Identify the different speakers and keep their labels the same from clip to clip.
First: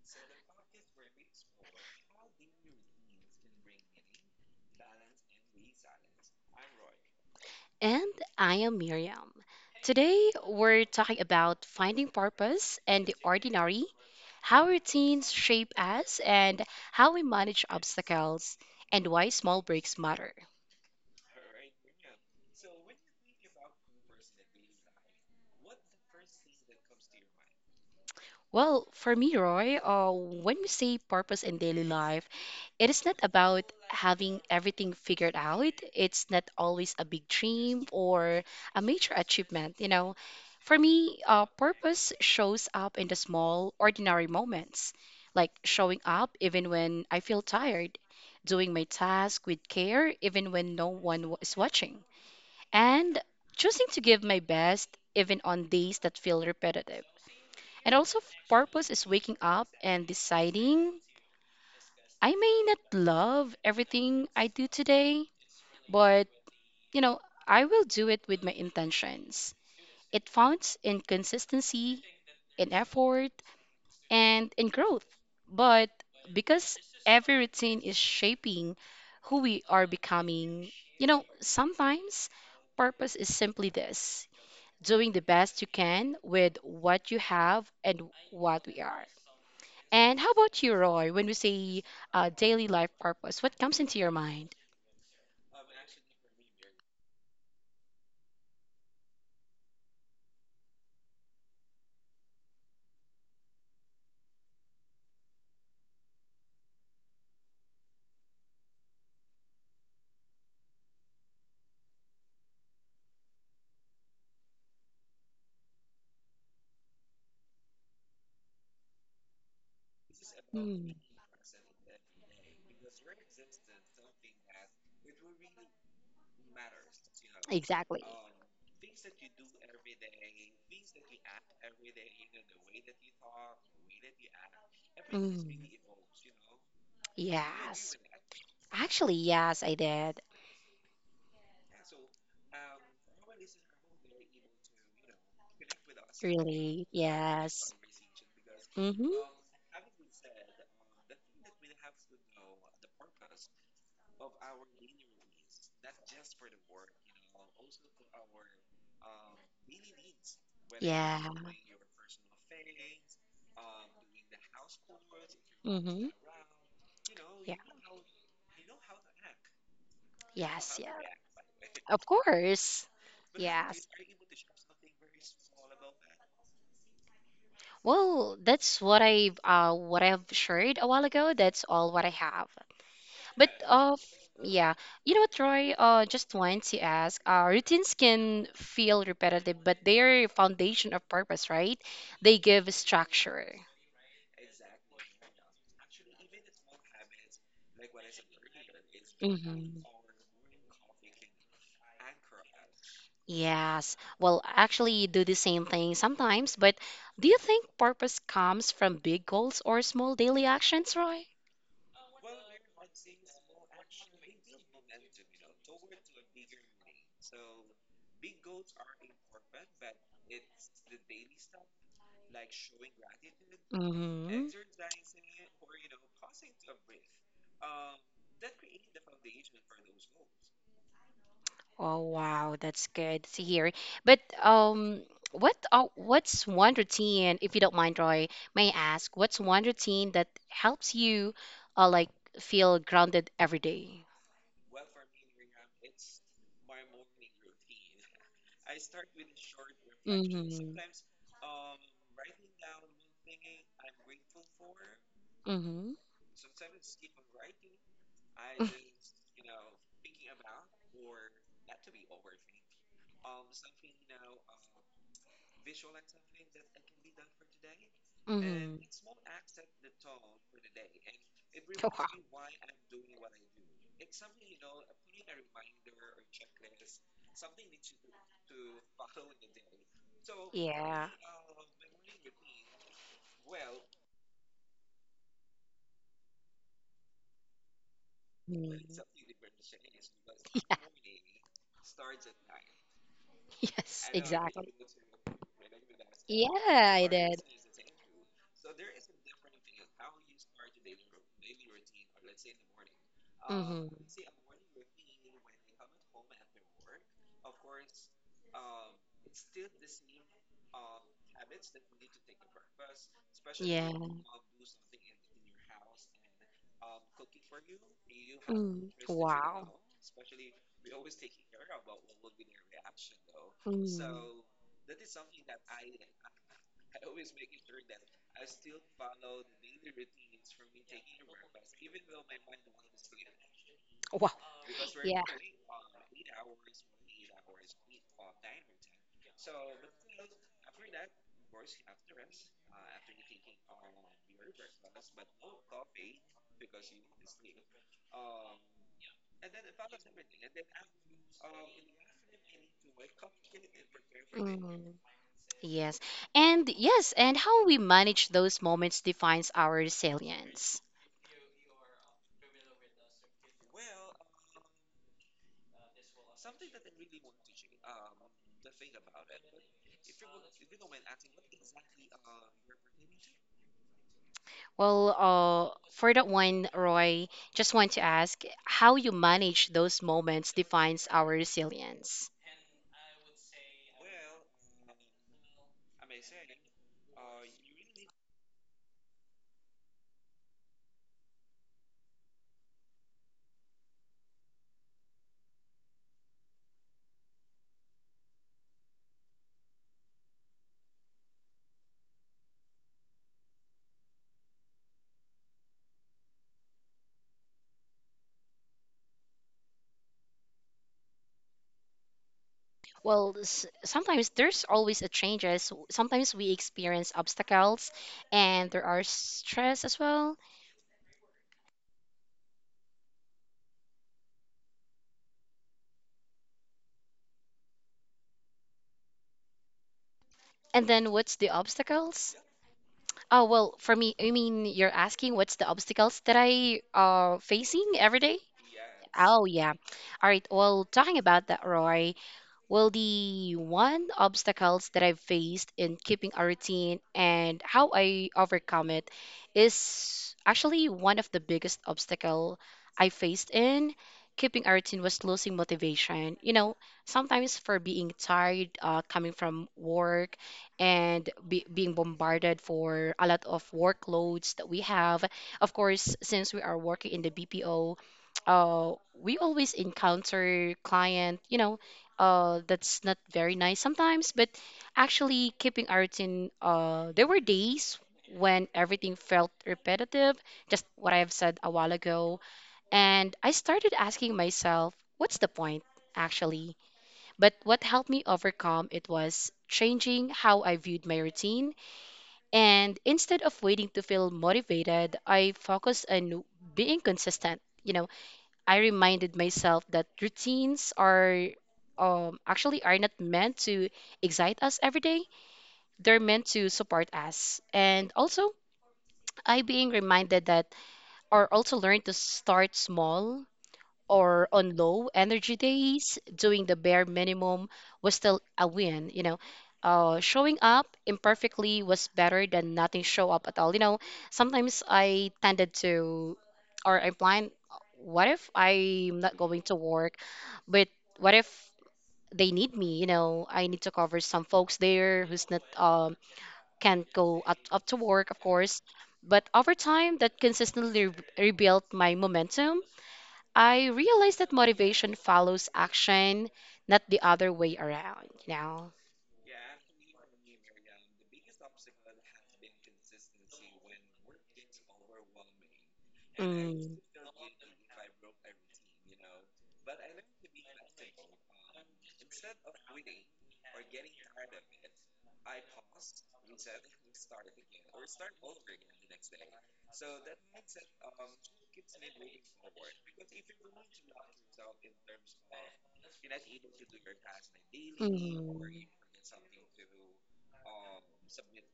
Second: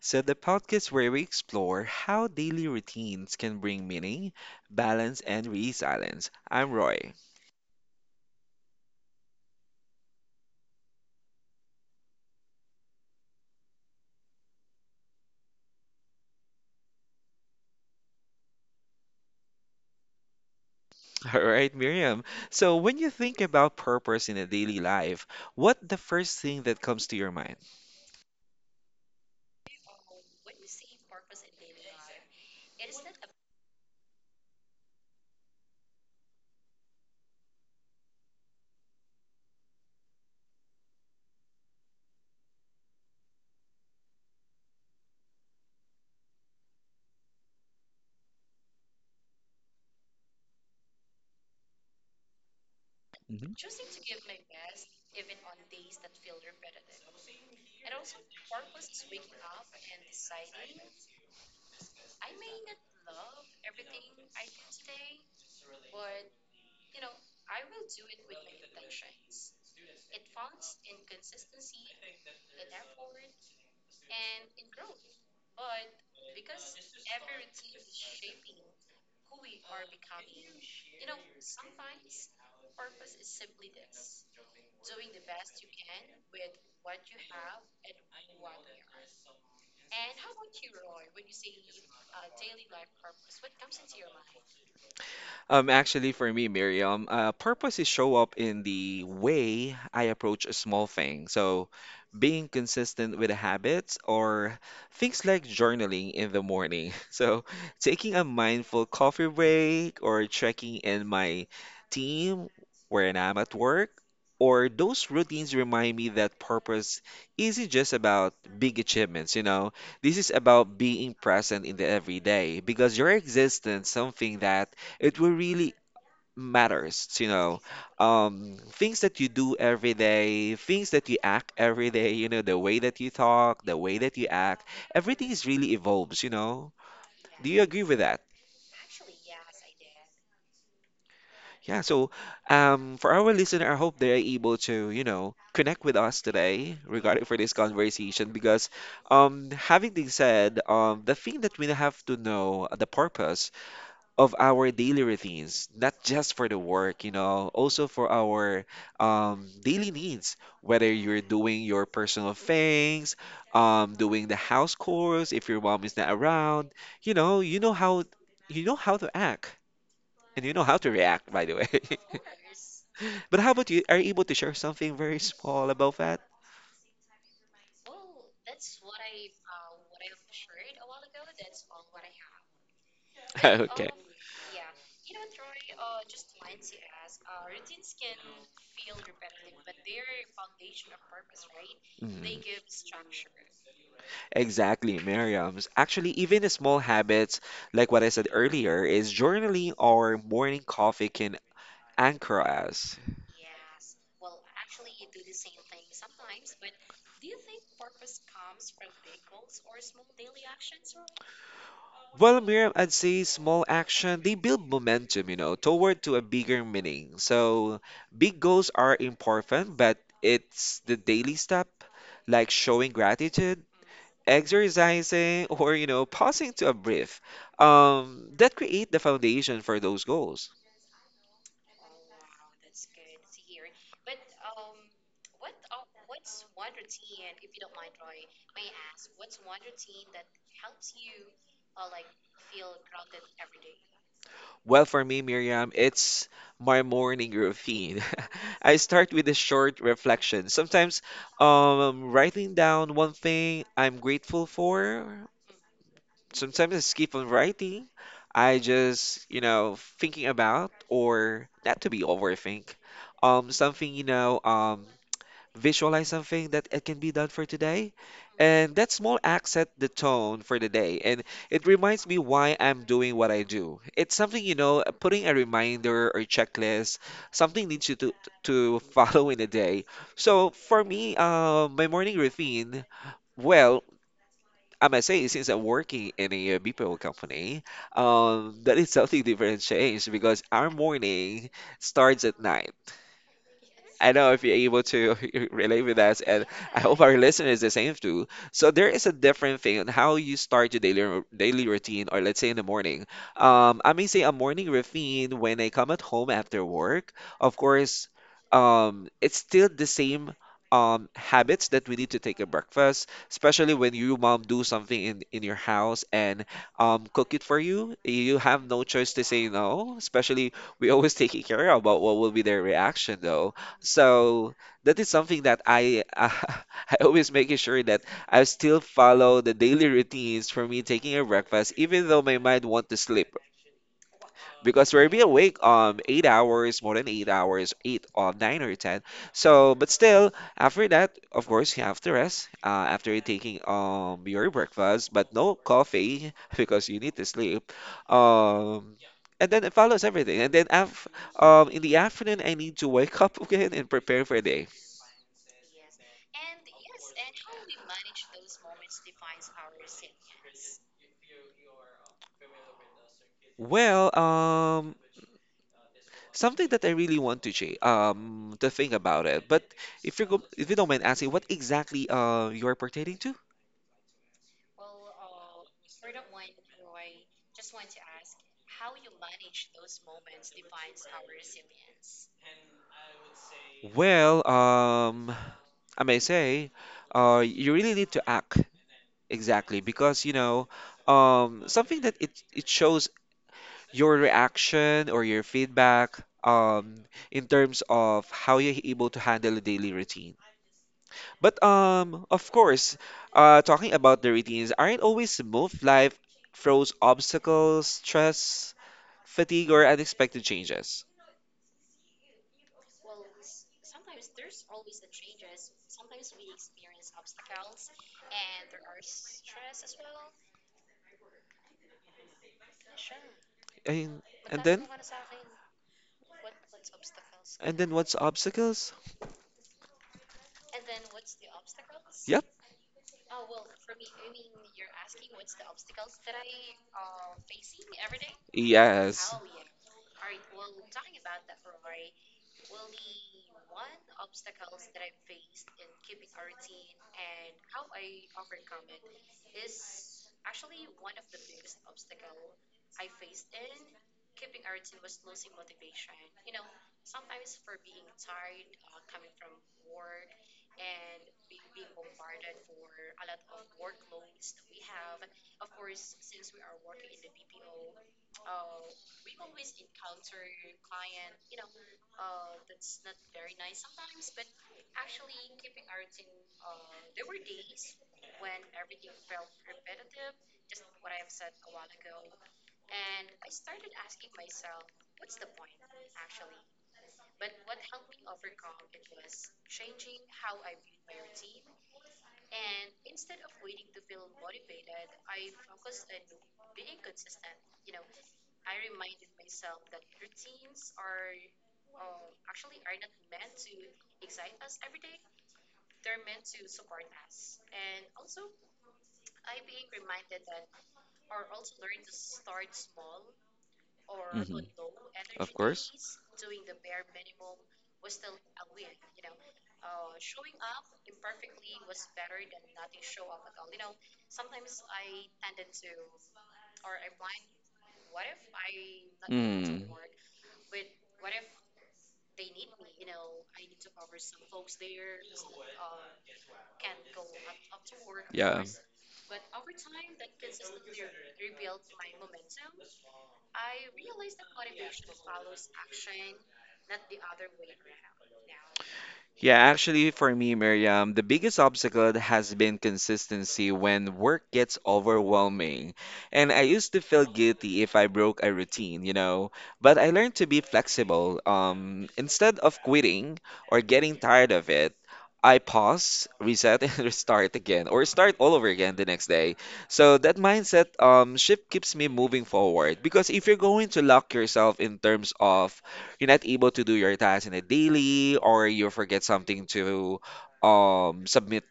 Speaker 1: The podcast where we explore how daily routines can bring meaning, balance, and resilience. I'm Roy.
Speaker 2: And I am Miriam. Today, we're talking about finding purpose and the ordinary, how routines shape us, and how we manage obstacles, and why small breaks matter.
Speaker 1: All right, Miriam. When you think about purpose in a daily life, what the first thing that comes to your mind?
Speaker 2: Well, for me, Roy, when we say purpose in daily life, it is not about having everything figured out. It's not always a big dream or a major achievement. For me, purpose shows up in the small, ordinary moments, like showing up even when I feel tired, doing my task with care even when no one is watching, and choosing to give my best even on days that feel repetitive. And also, purpose is waking up and deciding I may not love everything I do today, but you know, I will do it with my intentions. It founds in consistency, in effort, and in growth. But because every routine is shaping who we are becoming, sometimes purpose is simply this, doing the best you can with what you have and what we are. And how about you, Roy? When we say daily life purpose, what comes into your mind?
Speaker 1: Actually, for me, Miriam, purpose is show up in the way I approach a small thing. Being consistent with habits or things like journaling in the morning. Taking a mindful coffee break or checking in my team when I'm at work, or those routines remind me that purpose isn't just about big achievements. You know. This is about
Speaker 2: Mm,
Speaker 1: being present in the everyday because your existence, something that it will really matters.
Speaker 2: exactly.
Speaker 1: Things that you do every day, things that you act every day, you know, the way that you talk, the way that you act, everything is
Speaker 2: Mm,
Speaker 1: really evolves. Do you agree
Speaker 2: yes.
Speaker 1: with that?
Speaker 2: Actually, yes, I did.
Speaker 1: Yeah, so for our listener, I hope they're able to you know, connect with us today
Speaker 2: Really,
Speaker 1: regarding for this
Speaker 2: yes.
Speaker 1: conversation because
Speaker 2: Mm-hmm.
Speaker 1: having been said, the thing that we have to know, the purpose of our daily routines, not just for the work, you know, also for our daily needs, whether
Speaker 2: Yeah.
Speaker 1: you're doing your personal things, doing the house chores, if your mom is
Speaker 2: Mm-hmm.
Speaker 1: not around, you know,
Speaker 2: Yeah.
Speaker 1: you know how to act. And you know how
Speaker 2: Yes.
Speaker 1: to
Speaker 2: Yeah.
Speaker 1: react, by the way.
Speaker 2: Of course.
Speaker 1: But how about you?
Speaker 2: Yes.
Speaker 1: Are you able to share something very small about that?
Speaker 2: Well, that's what I've shared a while ago. That's all what I have. But
Speaker 1: Okay.
Speaker 2: yeah, you know what, Roy? Just want to ask. Routines can feel repetitive, but they're foundation of purpose, right?
Speaker 1: Mm.
Speaker 2: They give structure.
Speaker 1: Exactly, Miriam. Actually, even the small habits, like what I said earlier, is journaling
Speaker 2: Hmm.
Speaker 1: or morning coffee can anchor us.
Speaker 2: Yes. Well, actually, you do the same thing sometimes. But do you think purpose comes from big goals or small daily actions, Roy?
Speaker 1: Well, Miriam, I'd say small action, they build momentum, you know, toward to a bigger meaning. So big goals are important, but it's the daily step, like showing gratitude,
Speaker 2: Mm-hmm.
Speaker 1: exercising, or, you know, pausing to a brief, that create the foundation for those goals.
Speaker 2: Oh wow, that's good to hear. But what's one routine, if you don't mind, Roy, may I ask, what's one routine that helps you, like, feel grounded every day?
Speaker 1: Well, for me, Miriam, it's my morning routine. I start with a short reflection.
Speaker 2: Mm-hmm.
Speaker 1: Sometimes, writing down one thing I'm grateful for.
Speaker 2: Mm-hmm.
Speaker 1: Sometimes I skip on writing. I just, you know, thinking about or not to be overthink. Something, you know, visualize something that it can be done for today.
Speaker 2: Mm-hmm.
Speaker 1: And that small act set the tone for the day. And it
Speaker 2: Oh,
Speaker 1: reminds me why I'm doing what I do. It's something, you know, putting a reminder or checklist, something needs you to follow in a day.
Speaker 2: wow.
Speaker 1: So for
Speaker 2: Yeah.
Speaker 1: me, my morning routine, well, I must say, since I'm working in a BPO company, that
Speaker 2: Mm.
Speaker 1: is something different change because our
Speaker 2: Yeah.
Speaker 1: morning starts at nine.
Speaker 2: Yes,
Speaker 1: I know if you're
Speaker 2: exactly.
Speaker 1: able to relate with us, and
Speaker 2: Yeah,
Speaker 1: I hope
Speaker 2: I
Speaker 1: our
Speaker 2: did.
Speaker 1: listeners the same too. So there is a different thing on how you start your daily routine, or let's say in the morning.
Speaker 2: Mm-hmm.
Speaker 1: I may say a morning routine when I come at home after work. Of course, it's still the same habits that we need to take a breakfast, especially
Speaker 2: Yeah.
Speaker 1: when your mom do something in your house and cook it for you. You have no
Speaker 2: Mm.
Speaker 1: choice to say
Speaker 2: Wow.
Speaker 1: no, especially we always taking care about what will be their reaction though.
Speaker 2: Mm.
Speaker 1: So that is something that I I always making sure that I still follow the daily routines for me taking a breakfast, even though my mind want to sleep
Speaker 2: Wow.
Speaker 1: because we're
Speaker 2: Yeah.
Speaker 1: be awake 8 hours, more than 8 hours, eight or nine or ten. So, but still, after that, of course, you have to rest after taking your breakfast, but no coffee because you need to sleep. Um, and then it follows everything. And then af in the afternoon, I need to wake up again and prepare for the day.
Speaker 2: Mm, yes. And, yes, and how we manage those moments defines our resilience.
Speaker 1: Well, um. Something that I really want to change, to think about it. But if you don't mind asking, what exactly you're pertaining to?
Speaker 2: Well, for that one, Roy, just want to ask how you manage those moments defines our resilience.
Speaker 1: Well, I may say, you really need to act exactly because you know, something that it shows your reaction or your feedback, um, in terms of how you're able to handle a daily routine. But of course, talking about the routines aren't always smooth. Life throws obstacles, stress, fatigue, or unexpected changes.
Speaker 2: Well, sometimes there's always a changes. Sometimes we experience obstacles and there are stress as well.
Speaker 1: And, and then. And then what's obstacles?
Speaker 2: And then what's the obstacles?
Speaker 1: Yep.
Speaker 2: Oh, well, for me, I mean, you're asking what's the obstacles that I facing every day?
Speaker 1: Yes.
Speaker 2: Oh yeah. All right. Well, talking about that, Roy. Well, the one obstacles that I've faced in keeping a routine and how I overcome it is actually one of the biggest obstacle I faced in keeping a routine was losing motivation. You know, sometimes for being tired, coming from work and be being bombarded for a lot of workloads that we have. Of course, since we are working in the BPO, we always encounter client, that's not very nice sometimes, but actually keeping our routine, there were days when everything felt repetitive, just what I have said a while ago, and I started asking myself what's the point, actually. But what helped me overcome it was changing how I viewed my routine, and instead of waiting to feel motivated, I focused on being consistent. I reminded myself that routines are, actually are not meant to excite us every day. They're meant to support us. And also, I being reminded that, or also learn to start small, or
Speaker 1: Hmm.
Speaker 2: on low
Speaker 1: Of
Speaker 2: energy days,
Speaker 1: course.
Speaker 2: doing the bare minimum was still a win. Showing up imperfectly was better than nothing show up at all. You know, sometimes I tended to, or I'm blind, what if I'm not going to
Speaker 1: Mm.
Speaker 2: work? But what if they need me? You know, I need to cover some folks there who's not can't go up to work, of
Speaker 1: Yeah.
Speaker 2: course. But over time, that consistently rebuilt my momentum. I realized that motivation follows action, not the other way around, you know?
Speaker 1: Yeah, actually, for me, Miriam, the biggest obstacle has been consistency when work gets overwhelming. And I used
Speaker 2: Mm,
Speaker 1: to feel guilty if I broke a routine. You know. But I learned to be flexible. Instead of quitting or getting tired of it, I pause, reset, and restart again, or start all over again the next day. So that mindset shift keeps me moving forward. Because if you're going to lock yourself in terms of you're not able to do your tasks in a daily
Speaker 2: mm,
Speaker 1: or you forget something to submit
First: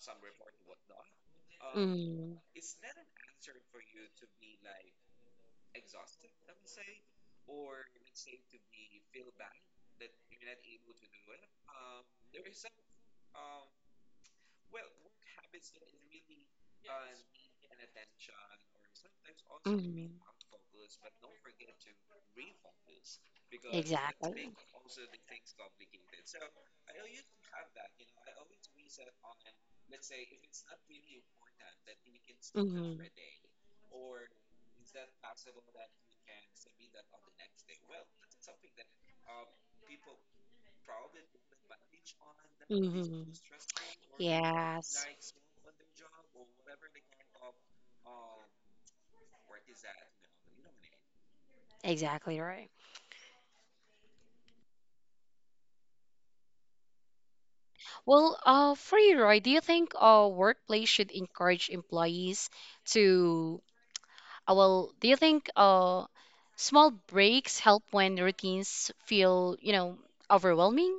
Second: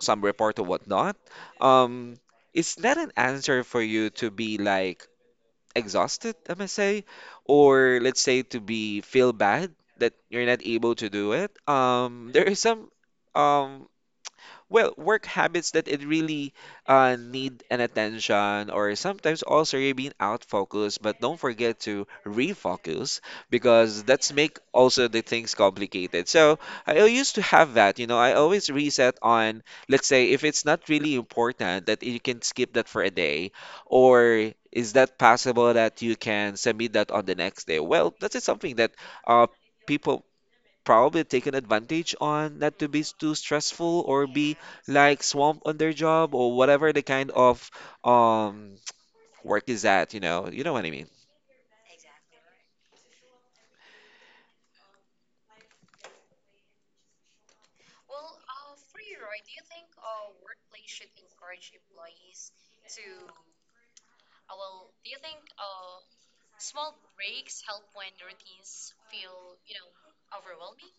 Speaker 1: some report or whatnot, um,
Speaker 2: mm,
Speaker 1: it's not an answer for you to be like exhausted, I must say, or let's say to be feel bad that you're not able to do it. There is some um, well, work habits that it really need an attention or sometimes also you're
Speaker 2: mm.
Speaker 1: being out focused, but don't forget to refocus because that's
Speaker 2: Exactly.
Speaker 1: make also the things complicated. So I used to have that, you know, I always reset on, let's say, if it's not really important that you can skip that
Speaker 2: Mm,
Speaker 1: for a day or is that possible that you can submit that on the next day? Well, that is something that uh, people probably taken advantage on not to be
Speaker 2: mm.
Speaker 1: too stressful or be
Speaker 2: Yes,
Speaker 1: like swamped on their job or whatever the kind of um work is that, you know. You know what I mean?
Speaker 2: exactly right. Well, for you, Roy, do you think, workplace should encourage employees to. Well, do you think, small breaks help when routines feel, overwhelming?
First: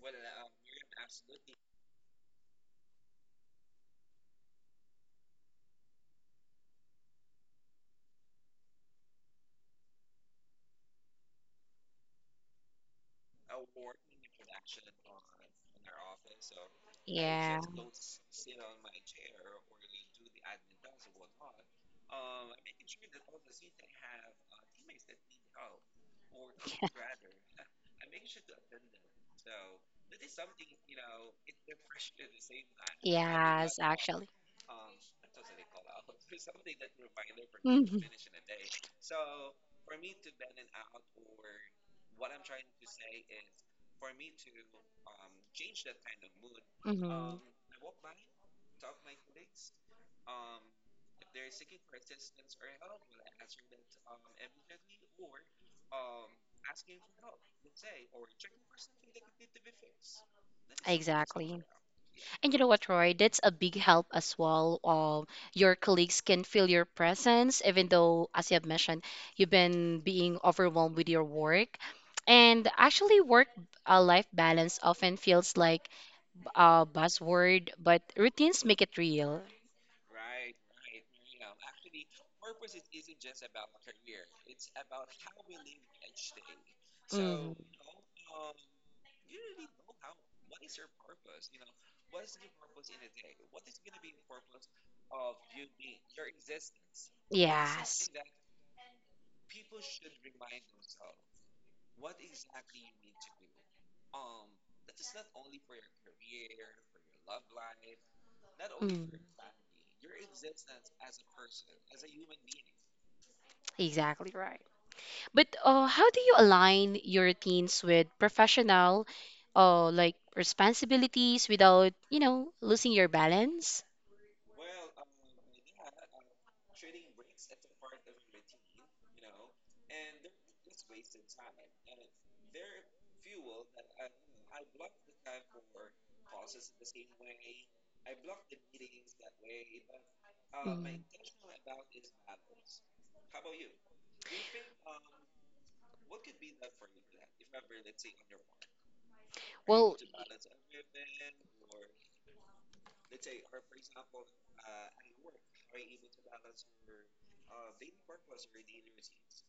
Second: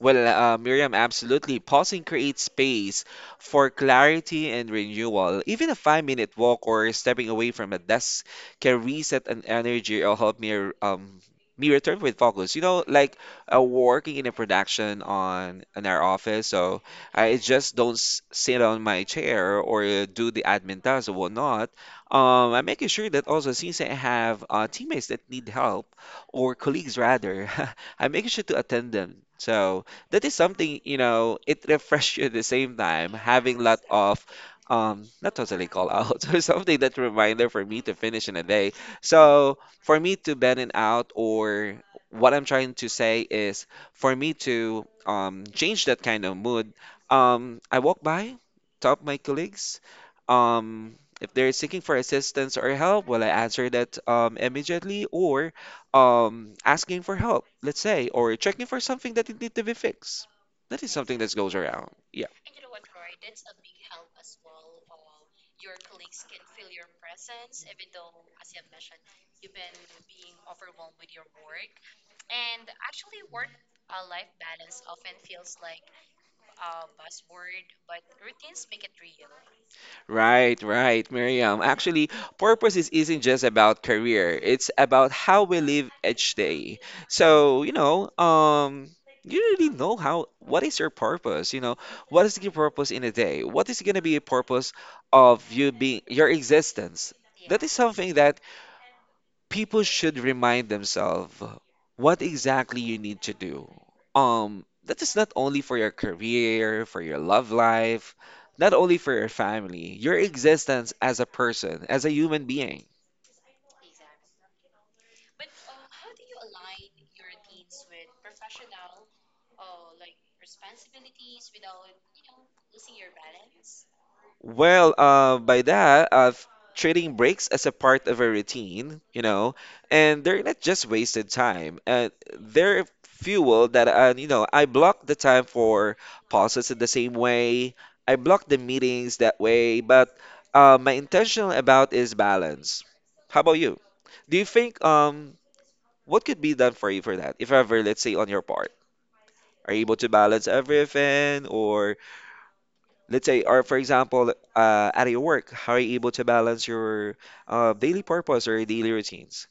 Speaker 1: Well, Miriam, absolutely. Pausing creates space for clarity and renewal. Even a five-minute walk or stepping away from a desk can reset an energy or help um me return with focus. You know, like working in a production on in our office, so I just don't sit on my chair or do the admin tasks or whatnot. I'm making sure that also since I have teammates that need help or colleagues rather, I'm making sure to attend them. So that is something, you know, it refreshes you at the same time, having lot of not totally call out or something that reminder for me to
Speaker 2: Hmm.
Speaker 1: finish in a day. So for me to bend out or what I'm trying to say is for me to change that kind of mood,
Speaker 2: Hmm.
Speaker 1: I walk by, talk my colleagues, if they're seeking for assistance or help, will I answer that immediately or asking for help, let's say, or checking for something that it need to be fixed. That is something that goes
Speaker 2: Exactly.
Speaker 1: around. Yeah.
Speaker 2: And you know what, Roy? That's a big help as well. Your colleagues can feel your presence, even though, as you have mentioned, you've been being overwhelmed with your work. And actually, work, life balance often feels like a buzzword, but routines make it real.
Speaker 1: Right, Miriam. Actually, purpose is isn't just about career. It's about how we live each day.
Speaker 2: Mm,
Speaker 1: So, you know, you really know how what is your purpose, you know? What is your purpose in a day? What is going to be a purpose of you being your existence? That is
Speaker 2: yes.
Speaker 1: something that people should remind themselves what exactly you need to do. That is not only for your career, for your love life, not only
Speaker 2: Mm,
Speaker 1: for your family, your existence as a person, as a human being.
Speaker 2: exactly right. But how do you align your routines with professional, like responsibilities without, losing your balance?
Speaker 1: Well, treating breaks as a part of a routine, you know, and they're not just wasted time. They're fuel that, you know, I block the time for pauses in the same way. I block the meetings that way, but my
Speaker 2: Mm.
Speaker 1: intentional about is balance. How about you? Do you think what could be done for you for that? If ever, let's say on your part, are you able
Speaker 2: Well.
Speaker 1: to balance everything, or let's say, or for example, at your work, how are you able to balance your daily purpose or daily routines?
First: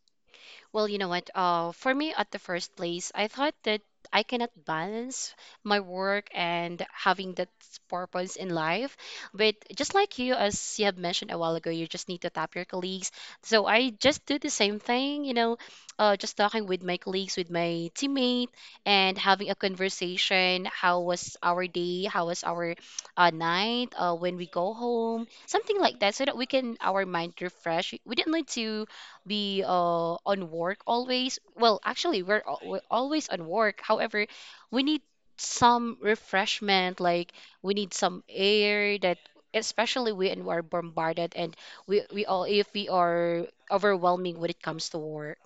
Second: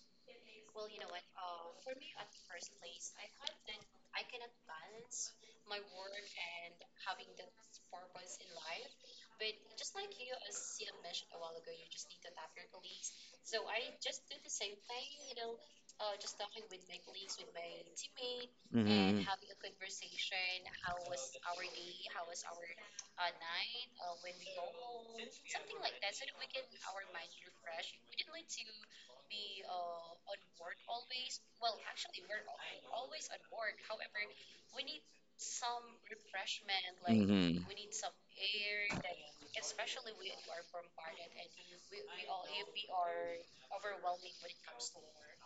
Speaker 2: Well, you know what? For me, at the first place, I thought that I cannot balance my work and having that purpose in life. But just like you, as you have mentioned a while ago, you just need to tap your colleagues. So I just do the same thing, just talking with my colleagues, with my teammate, and
Speaker 1: Mm-hmm.
Speaker 2: having a conversation. How was our day? How was our, night? When we go home, something like that, so that we can our mind refresh. We didn't need to be, on work always. Well, actually, we're always on work. However, we need some refreshment, like
Speaker 1: Mm-hmm.
Speaker 2: we need some air that, especially when we are bombarded and we all if we are overwhelming when it comes to work.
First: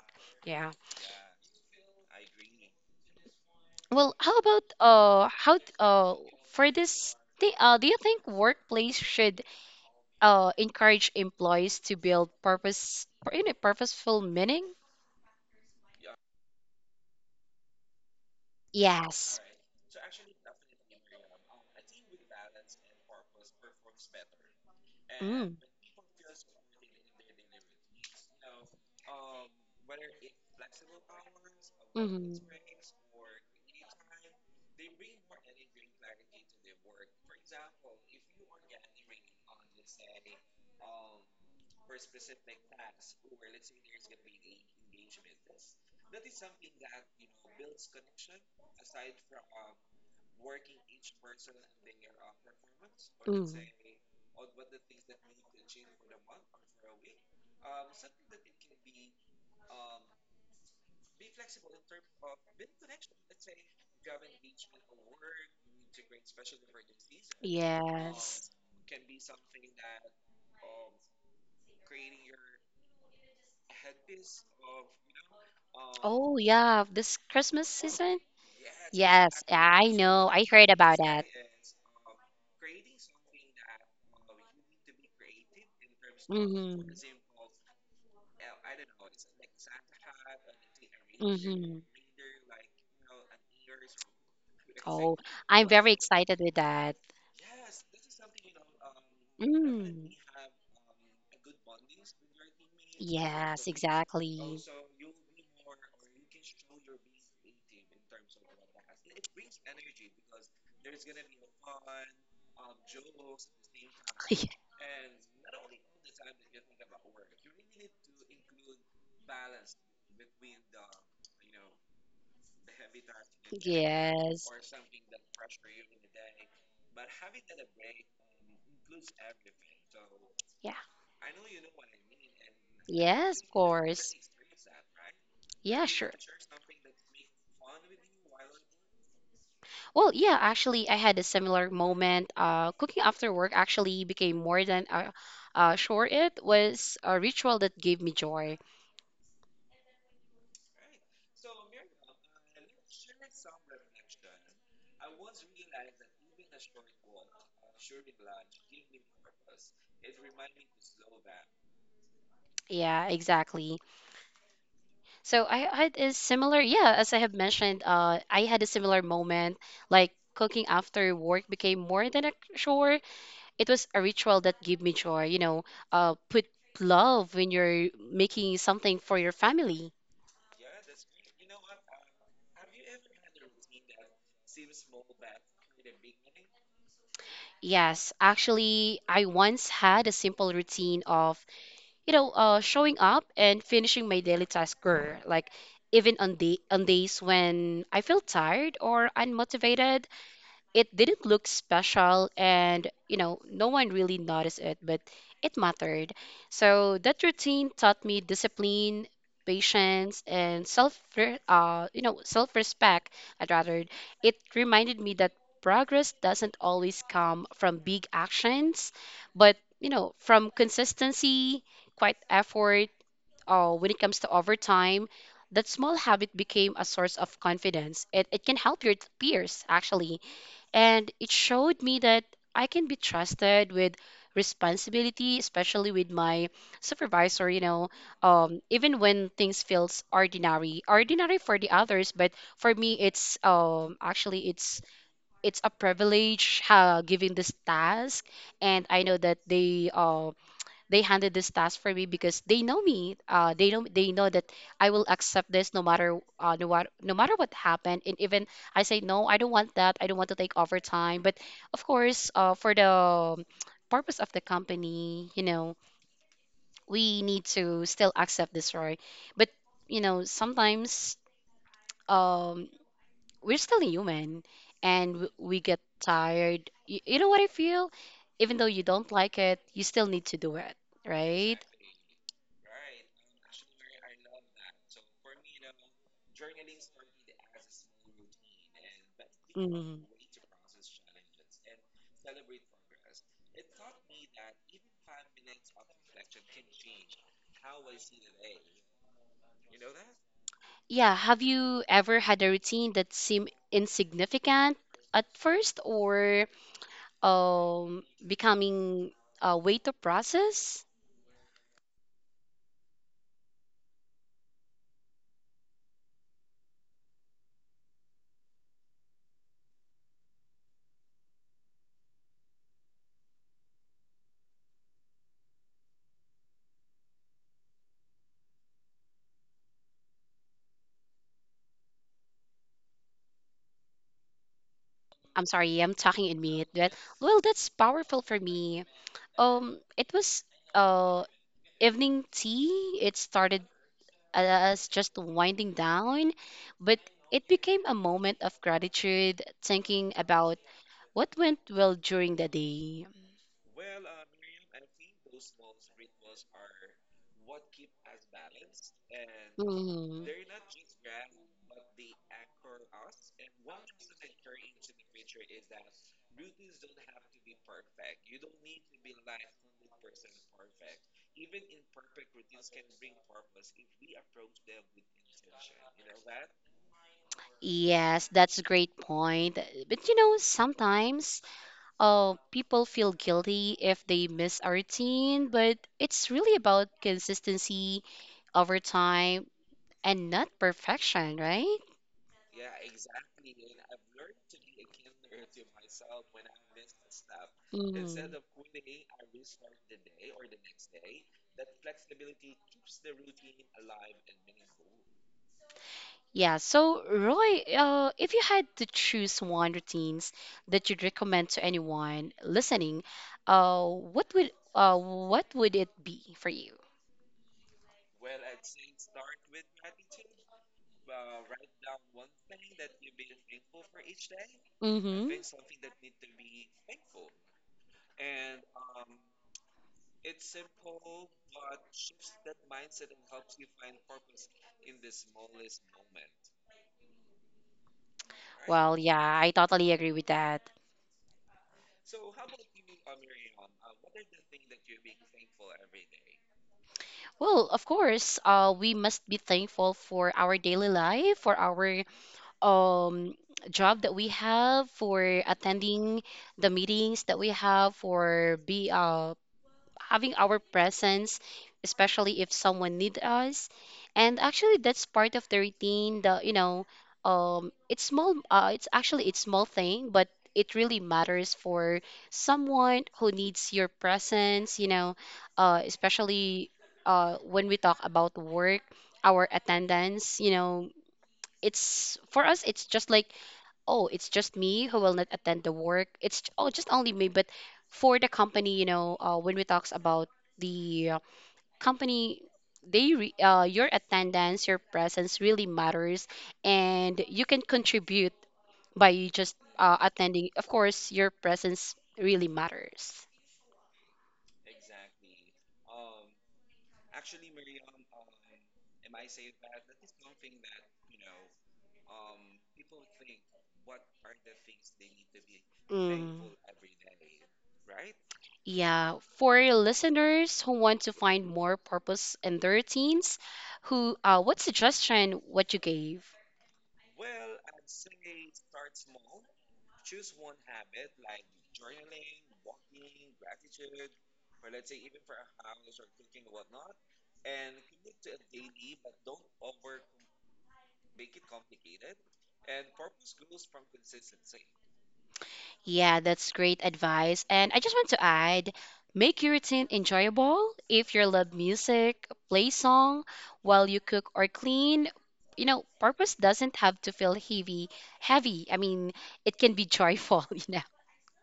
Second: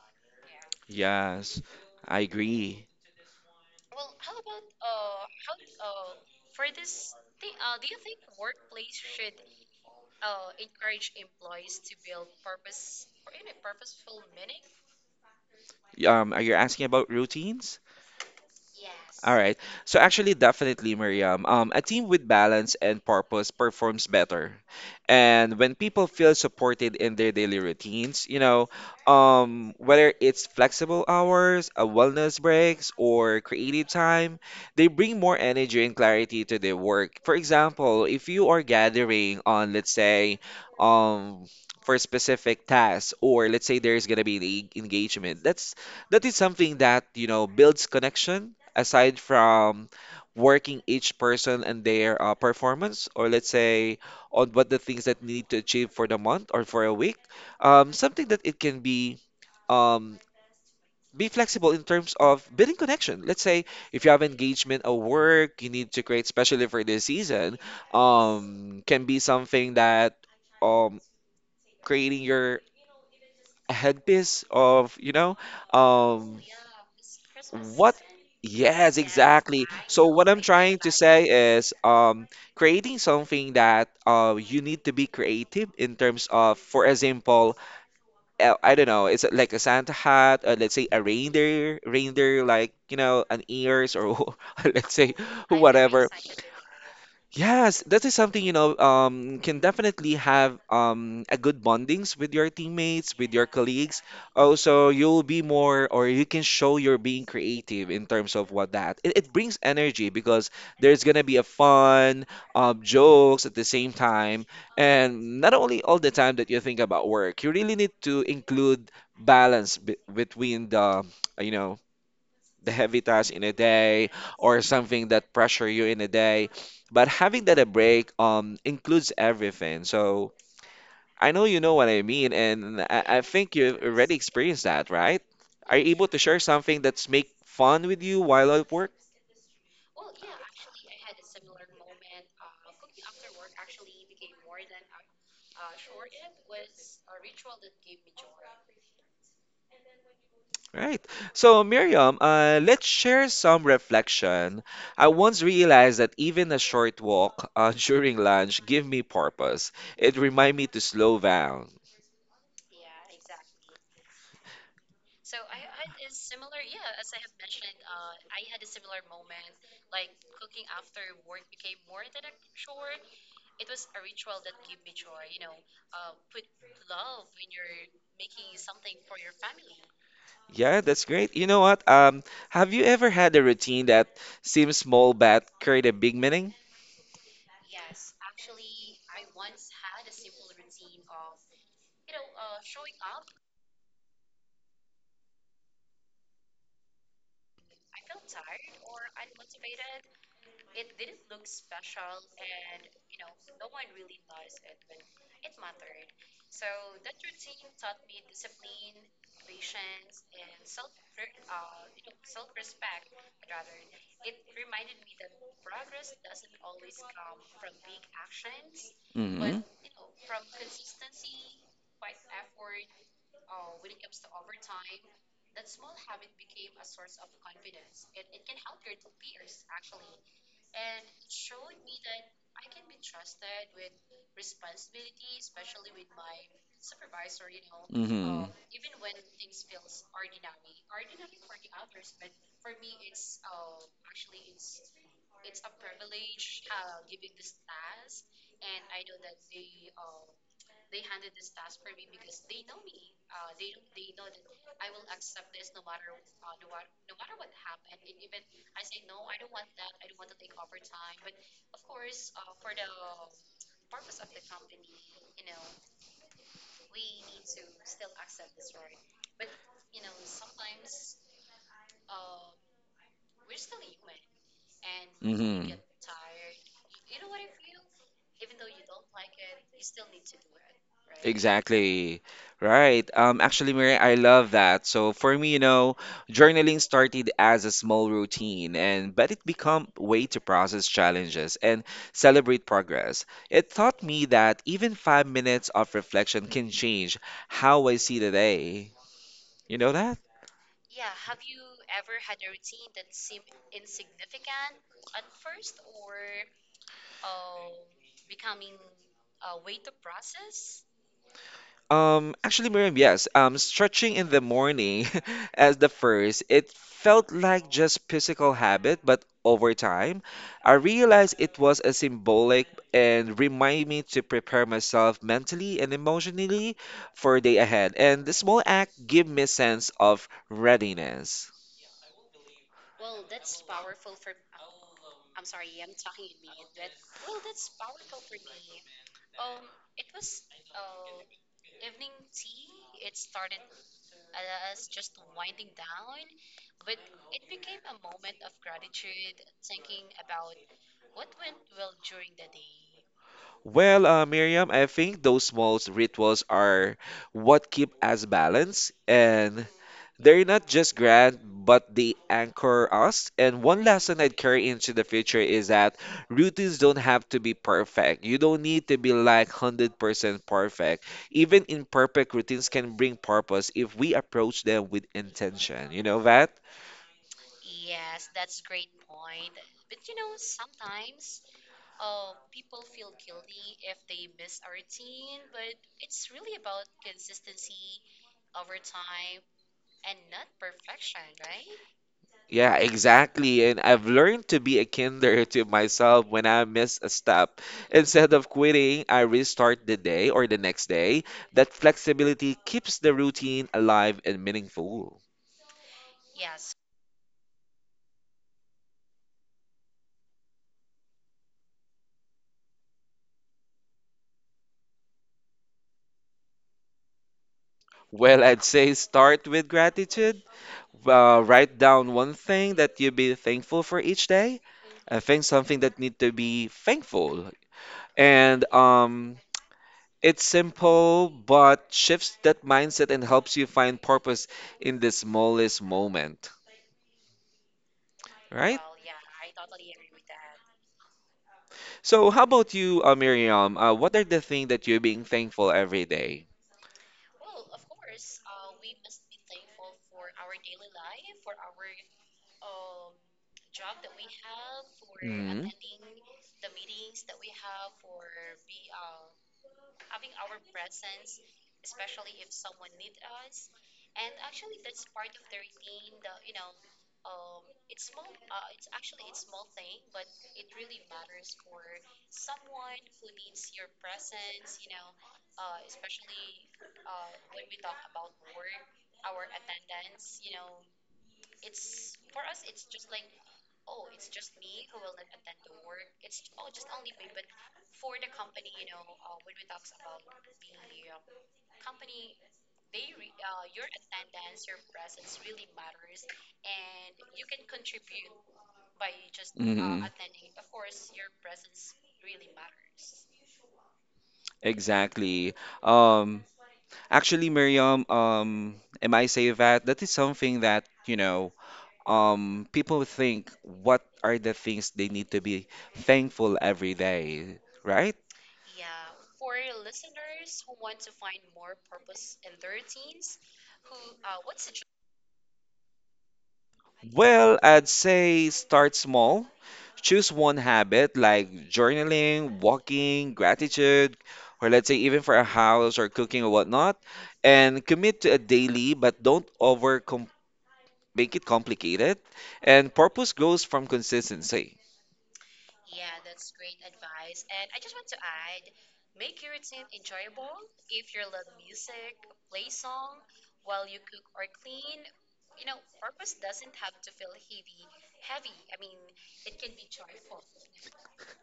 Speaker 2: Yeah.
Speaker 1: Yes, I agree.
Speaker 2: Well, how about for this thing, do you think workplace should encourage employees to build purpose or in a purposeful meaning?
Speaker 1: Are you asking about routines? All
Speaker 2: Yes.
Speaker 1: Yes. right. So actually, definitely, Miriam, a team with balance and purpose performs better.
Speaker 2: Mm.
Speaker 1: And when people feel supported in their daily routines, you know, whether it's flexible hours, a
Speaker 2: Hmm.
Speaker 1: wellness breaks, or creative time, they bring more energy and clarity to their work. For example, if you are gathering on, let's say, um, for a specific task, or let's say there's gonna be an engagement, that is something that, builds connection aside from working each person and their performance, or let's say on what the things that we need to achieve for the month or for a week, something that it can um, be flexible in terms of building connection. Let's say if you have engagement at work, you need to create, especially for this season, can be something that um, creating your headpiece of, um,
Speaker 2: Yeah. This Christmas
Speaker 1: what?
Speaker 2: season?
Speaker 1: Yes, exactly. So what I'm trying to say is creating something that you need to be creative in terms of, for example, I don't know, it's like a Santa hat, let's say a reindeer like, an ears or let's say whatever.
Speaker 2: Excited with that.
Speaker 1: Yes, that is something, can definitely have a good bondings with your teammates, with your colleagues.
Speaker 2: Exactly.
Speaker 1: Also, you'll be more, or you can show you're being creative in terms of what that. It brings energy because there's gonna be a fun, jokes at the same time,
Speaker 2: Energy.
Speaker 1: and not only all the time that you think about work, you really need to include balance b between you know, the heavy task in a day or something that pressure you in a day. But having that a break includes everything. So
Speaker 2: Yeah.
Speaker 1: I know you know what I mean, and I think you already experienced that, right? Are
Speaker 2: Yeah.
Speaker 1: you able to share something that's make fun with you while at work?
Speaker 2: Well, yeah, actually, I had a similar moment. Cooking after work actually became more than a chore. It was a ritual that gave me joy.
Speaker 1: Right. So, Miriam, let's share some reflection. I once realized that even a short walk, during lunch give me purpose. It remind me to slow down.
Speaker 2: Yeah, exactly. So I had a similar, yeah, as I have mentioned, I had a similar moment. Like cooking after work became more than a chore. It was a ritual that gave me joy. You know, put love when you're making something for your family.
Speaker 1: Yeah, that's great. You know what? Have you ever had a routine that seems small but create a big meaning?
Speaker 2: Yes, actually, I once had a simple routine of, showing up and finishing my daily tasker. Like even on days when I feel tired or unmotivated, it didn't look special, and no one really noticed it, but it mattered. So that routine taught me discipline, patience, and self-respect. I'd rather, it reminded me that progress doesn't always come from big actions, but from consistency, quite effort. When it comes to overtime, that small habit became a source of confidence. It can help your peers actually, and it showed me that I can be trusted with responsibility, especially with my supervisor, even when things feels ordinary, ordinary for the others, but for me, it's, actually it's a privilege, giving this task, and I know that they handed this task for me because they know me. They know that I will accept this no matter, no matter what happened. And even I say no, I don't want that. I don't want to take overtime. But of course, for the, purpose of the company, we need to still accept this right. But sometimes, um, we're still human, and we
Speaker 1: Mm-hmm.
Speaker 2: get tired. You know what I feel? Even though you don't like it, you still need to do it, right?
Speaker 1: Exactly. Right. Actually, Mary, I love that. So for me, journaling started as a small routine and but it become
Speaker 2: Mm.
Speaker 1: way to process challenges and celebrate progress. It taught me that even 5 minutes of reflection can change how I see the day. You know that?
Speaker 2: Yeah, have you ever had a routine that seemed insignificant at first, or becoming a way to process?
Speaker 1: Actually, Miriam, yes. Stretching in the morning as the first, it felt like just physical habit, but over time, I realized it was a symbolic and remind me to prepare myself mentally and emotionally for day ahead. And the small act give me sense of readiness.
Speaker 2: I'm sorry, I'm talking in me. That Well, that's powerful for me. It was, uh evening tea. It started as just winding down, but it became a moment of gratitude, thinking about what went well during the day.
Speaker 1: Well, Miriam, I think those small rituals are what keep us balanced, and
Speaker 2: Hmm.
Speaker 1: they're not just grand, but they anchor us. And one lesson I'd carry into the future is that routines don't have to be perfect. You don't need to be like 100% perfect. Even imperfect routines can bring purpose if we approach them with intention. You know that?
Speaker 2: Yes, that's a great point. But sometimes, people feel guilty if they miss a routine, but it's really about consistency over time and not perfection, right?
Speaker 1: Yeah, exactly. And I've learned to be a kinder to myself when I miss a step.
Speaker 2: Hmm.
Speaker 1: Instead of quitting, I restart the day or the next day. That flexibility keeps the routine alive and meaningful.
Speaker 2: Yeah, so Roy, if you had to choose one routines that you'd recommend to anyone listening, what would it be for you?
Speaker 1: Well, I'd say start with gratitude. Write down one thing that you would be thankful for each day. I
Speaker 2: Mm-hmm.
Speaker 1: think something that need to be thankful. And it's simple, but shifts that mindset and helps you find purpose in the smallest moment, right?
Speaker 2: Well, yeah, I totally agree with that.
Speaker 1: So, how about you, Miriam? What are the things that you're being thankful every day?
Speaker 2: Well, of course, we must be thankful for our daily life, for our, um, job that we have, for
Speaker 1: Mhm.
Speaker 2: attending the meetings that we have, for be having our presence, especially if someone need us. And actually, that's part of the routine. It's small. It's actually it's small thing, but it really matters for someone who needs your presence. You know, especially, when we talk about work, our attendance. You know, it's for us. It's just like, oh, it's just me who will not attend the work. It's oh, just only me. But for the company, when we talks about the company, they re your attendance, your presence really matters, and you can contribute by just
Speaker 1: Mhm.
Speaker 2: attending. Of course, your presence really matters.
Speaker 1: Exactly. Um, Actually, Miriam, am I saying that? That is something that, people think what are the things they need to be
Speaker 2: Mm.
Speaker 1: thankful every day, right?
Speaker 2: Yeah, for your listeners who want to find more purpose in their teens, who what suggestion what you gave?
Speaker 1: Well, I'd say start small. Choose one habit like journaling, walking, gratitude, or let's say even for a house or cooking or whatnot, and commit to a daily, but don't overcomplicate make it complicated, and purpose grows from consistency.
Speaker 2: Yeah, that's great advice. And I just want to add, make your routine enjoyable. If you love music, play song while you cook or clean. Purpose doesn't have to feel heavy, heavy. I mean, it can be joyful.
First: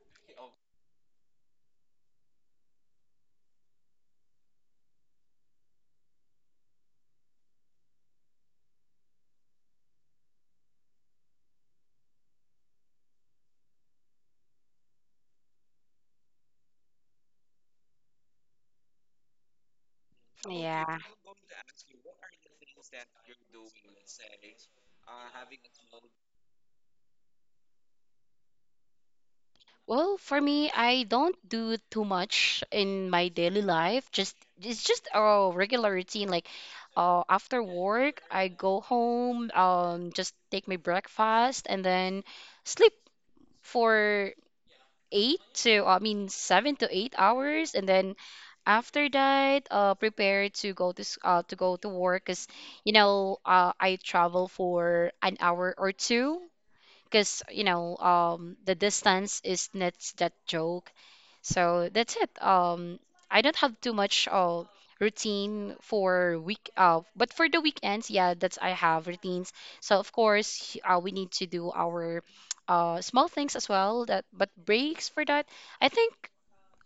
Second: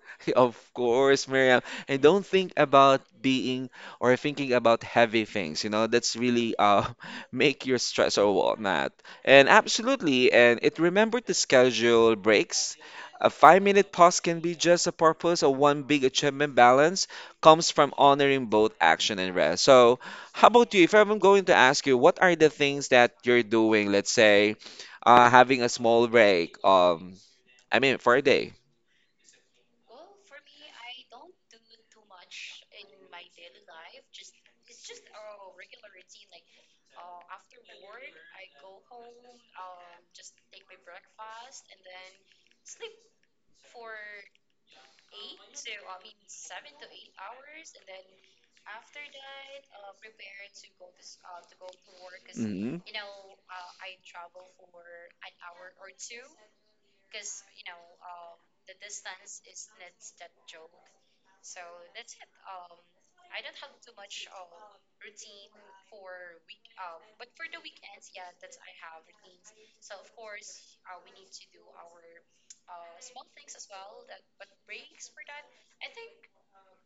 Speaker 1: Of course, Miriam. And don't think about being or thinking about heavy things, that's really make your stress or whatnot. And absolutely, and it remember to schedule breaks. A 5-minute pause can be just a purpose or one big achievement balance comes from honoring both action and rest. So how about you? If
Speaker 2: Yeah.
Speaker 1: I'm going to ask you, what are the things that you're doing, let's say, having a small break, I mean for a day?
Speaker 2: Well, for me, I don't do too much in my daily life. Just It's just a regular routine. Like, after work, I go home, just take my breakfast and then sleep. For eight to I mean 7 to 8 hours, and then after that, prepare to go to work. Cause
Speaker 1: Hmm.
Speaker 2: I travel for an hour or two, because the distance is not that joke, so that's it. I don't have too much routine for week. But for the weekends, yeah, that's, I have routines. So of course, we need to do our small things as well that but breaks for that I think.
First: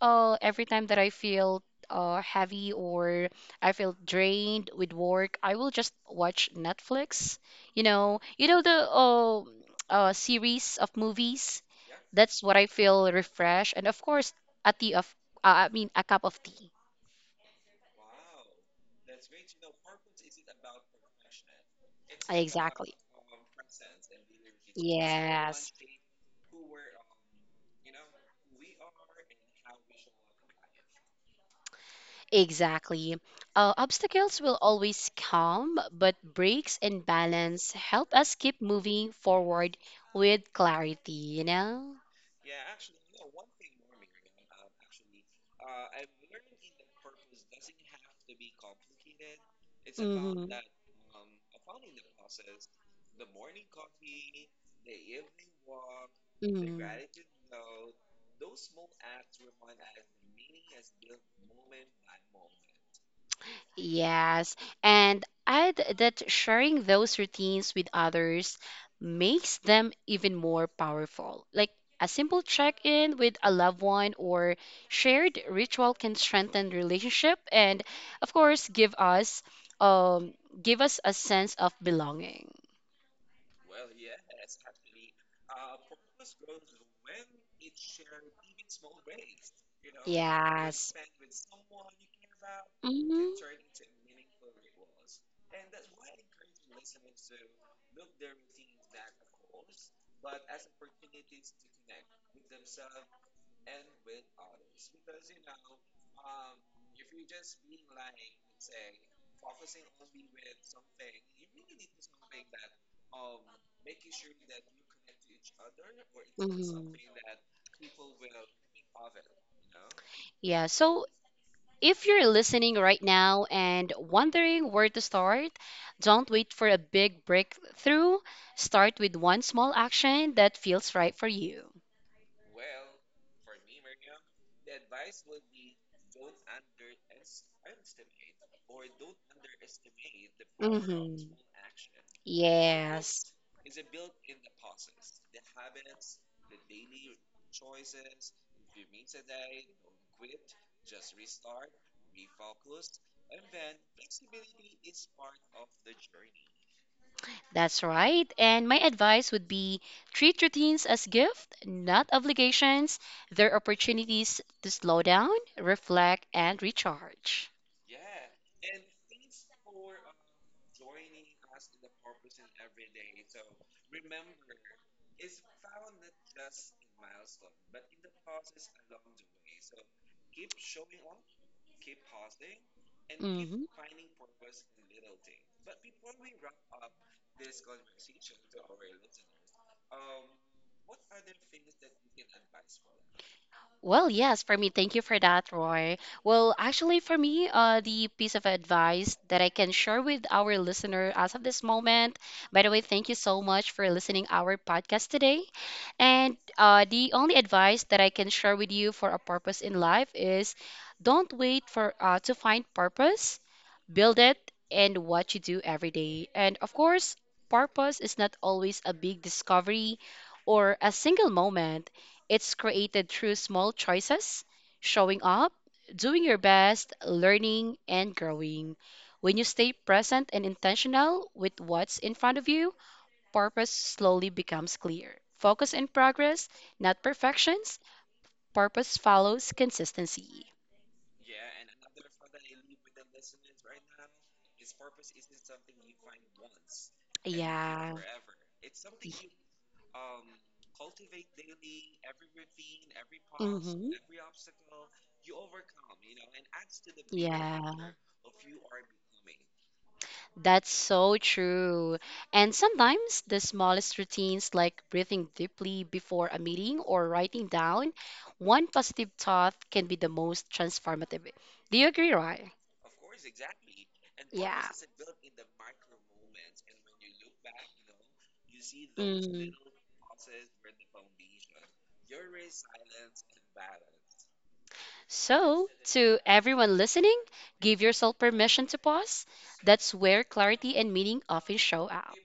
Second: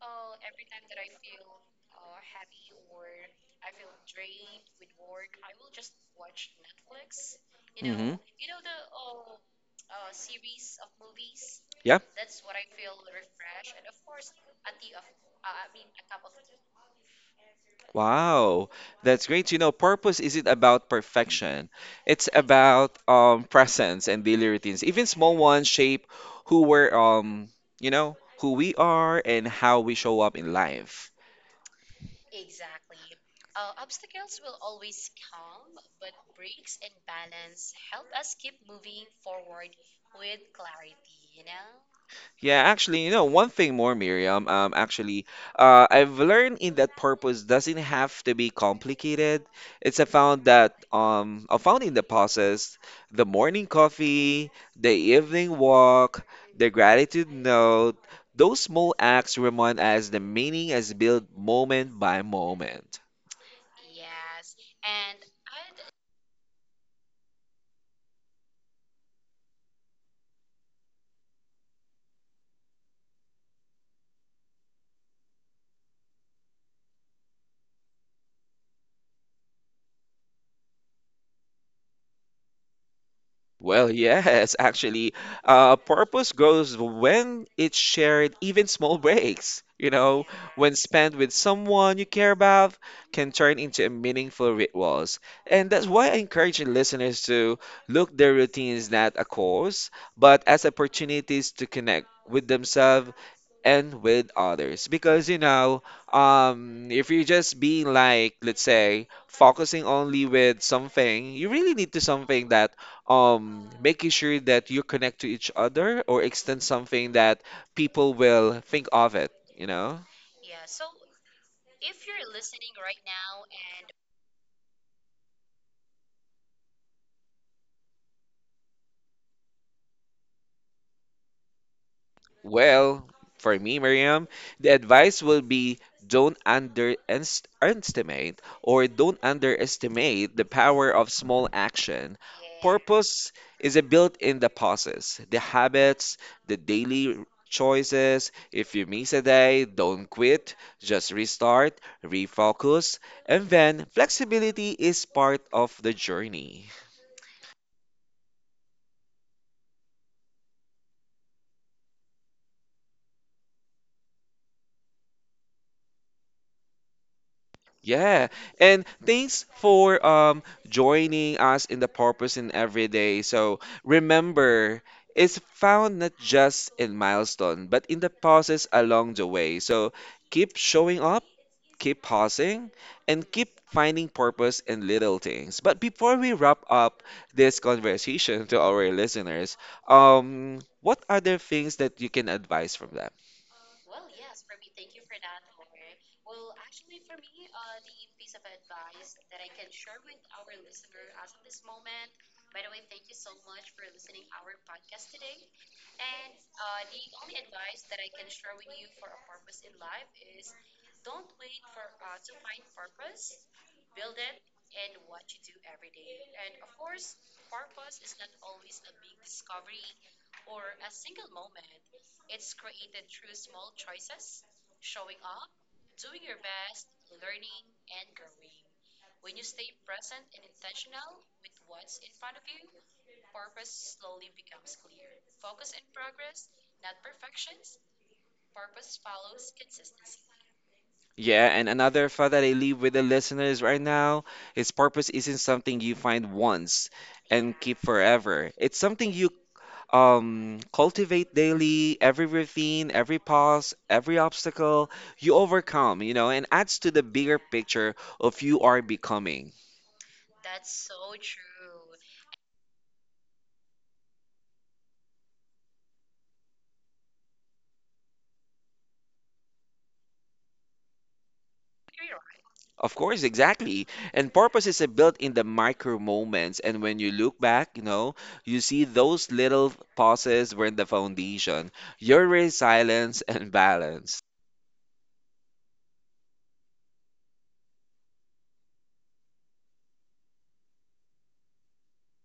Speaker 2: Every time that I feel heavy or I feel drained with work, I will just watch Netflix. You
Speaker 1: Hmm.
Speaker 2: know, you know the series of movies.
Speaker 1: Yeah.
Speaker 2: That's what I feel refreshed, and of course, a tea of I mean, a cup of tea.
Speaker 1: Wow. That's great. You know, purpose isn't about perfection. It's about
Speaker 2: Exactly.
Speaker 1: presence and daily routines. Even small ones
Speaker 2: Yes,
Speaker 1: shape who we're um, who we are and how we show up in life.
Speaker 2: exactly. Obstacles will always come, but breaks and balance help us keep moving forward with clarity, you know?
Speaker 1: Yeah, actually, one thing more, Miriam. Actually, I've learned in that purpose doesn't have to be complicated. It's I found
Speaker 2: Mm-hmm.
Speaker 1: that I found in the process the morning coffee, the evening walk,
Speaker 2: the
Speaker 1: the
Speaker 2: Mm-hmm.
Speaker 1: gratitude note. Those small acts remind us the meaning is built moment by moment.
Speaker 2: Yes. And add that sharing those routines with others makes them even more powerful. Like a simple check in with a loved one or shared ritual can strengthen relationship and of course um give us a sense of belonging. You
Speaker 1: Well, yes, actually, purpose grows when it's shared. Even small breaks, when
Speaker 2: Yes. respect
Speaker 1: spent with someone you care about,
Speaker 2: can
Speaker 1: can
Speaker 2: Mm-hmm.
Speaker 1: turn into a meaningful rituals. And that's why I encourage listeners to look their routines not a cause, but as opportunities to connect with themselves and with others. Because, if you're just being like, let's say, focusing only with something, you really need to something that making sure that you connect to each other or extend
Speaker 2: hmm
Speaker 1: something that people will think of it, you know?
Speaker 2: Yeah, so if you're listening right now and wondering where to start, don't wait for a big breakthrough. Start with one small action that feels right for you.
Speaker 1: Well, for me, Miriam, the advice will be don't underestimate the power of
Speaker 2: Mhm.
Speaker 1: small action. Purpose
Speaker 2: Yes,
Speaker 1: is a built in the process, the habits, the daily choices. If you miss a day, don't quit, just restart, refocus, and then flexibility is part of the journey.
Speaker 2: that's right. And my advice would be treat routines as gift, not obligations. They're opportunities to slow down, reflect, and recharge.
Speaker 1: Yeah, and thanks for joining us in the purpose in every day. So remember, it's found not just in milestone, but in the pauses along the way. So keep showing up, keep pausing, and keep
Speaker 2: Mhm.
Speaker 1: finding purpose in little things. But before we wrap up this conversation to our listeners, what other things that you can advise from that?
Speaker 2: Well, yes, for me, thank you for that, Roy. Well, actually, for me, the piece of advice that I can share with our listener as of this moment, by the way, thank you so much for listening our podcast today. And the only advice that I can share with you for a purpose in life is don't wait for to find purpose, build it, and what you do every day. And of course, purpose is not always a big discovery or a single moment. It's created through small choices, showing up, doing your best, learning, and growing. When you stay present and intentional with what's in front of you, purpose slowly becomes clear. Focus in progress, not perfections. Purpose follows consistency.
Speaker 1: Yeah, and another thought that I leave with the listeners right now is purpose isn't something you find once and keep
Speaker 2: Yeah,
Speaker 1: forever. It's something you cultivate daily, every routine, every pause, every obstacle you overcome, and adds to the bigger picture of you are becoming.
Speaker 2: that's so true. And sometimes the smallest routines, like breathing deeply before a meeting or writing down one positive thought, can be the most transformative. Do you agree, Roy?
Speaker 1: Of course, exactly. And purpose is built in the micro moments. And when you look back, you see those little pauses were the foundation, your resilience and balance.
Speaker 2: So, to everyone listening, give yourself permission to pause. That's where clarity and meaning often show up.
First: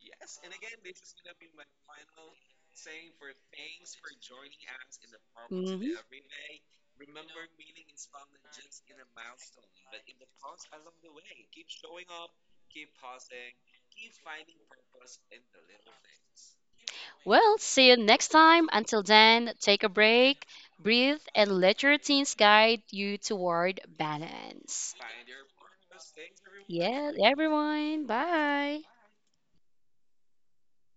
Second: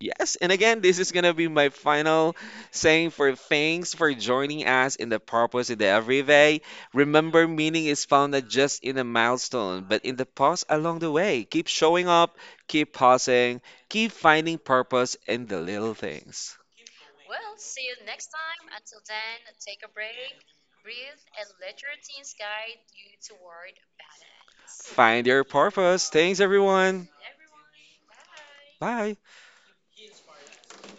Speaker 1: Yes, and again, this is gonna be my final saying for thanks for joining us in the purpose in the
Speaker 2: Mhm.
Speaker 1: everyday. Remember, meaning is found not just in the milestone, but in the pause along the way. Keep showing up, keep pausing, keep finding purpose in the little things.
Speaker 2: Well, see you next time. Until then, take a break, breathe, and let your routines guide you toward balance.
Speaker 1: Find your purpose. Thanks, everyone.
Speaker 2: Yeah, everyone. Bye.
Speaker 1: Bye.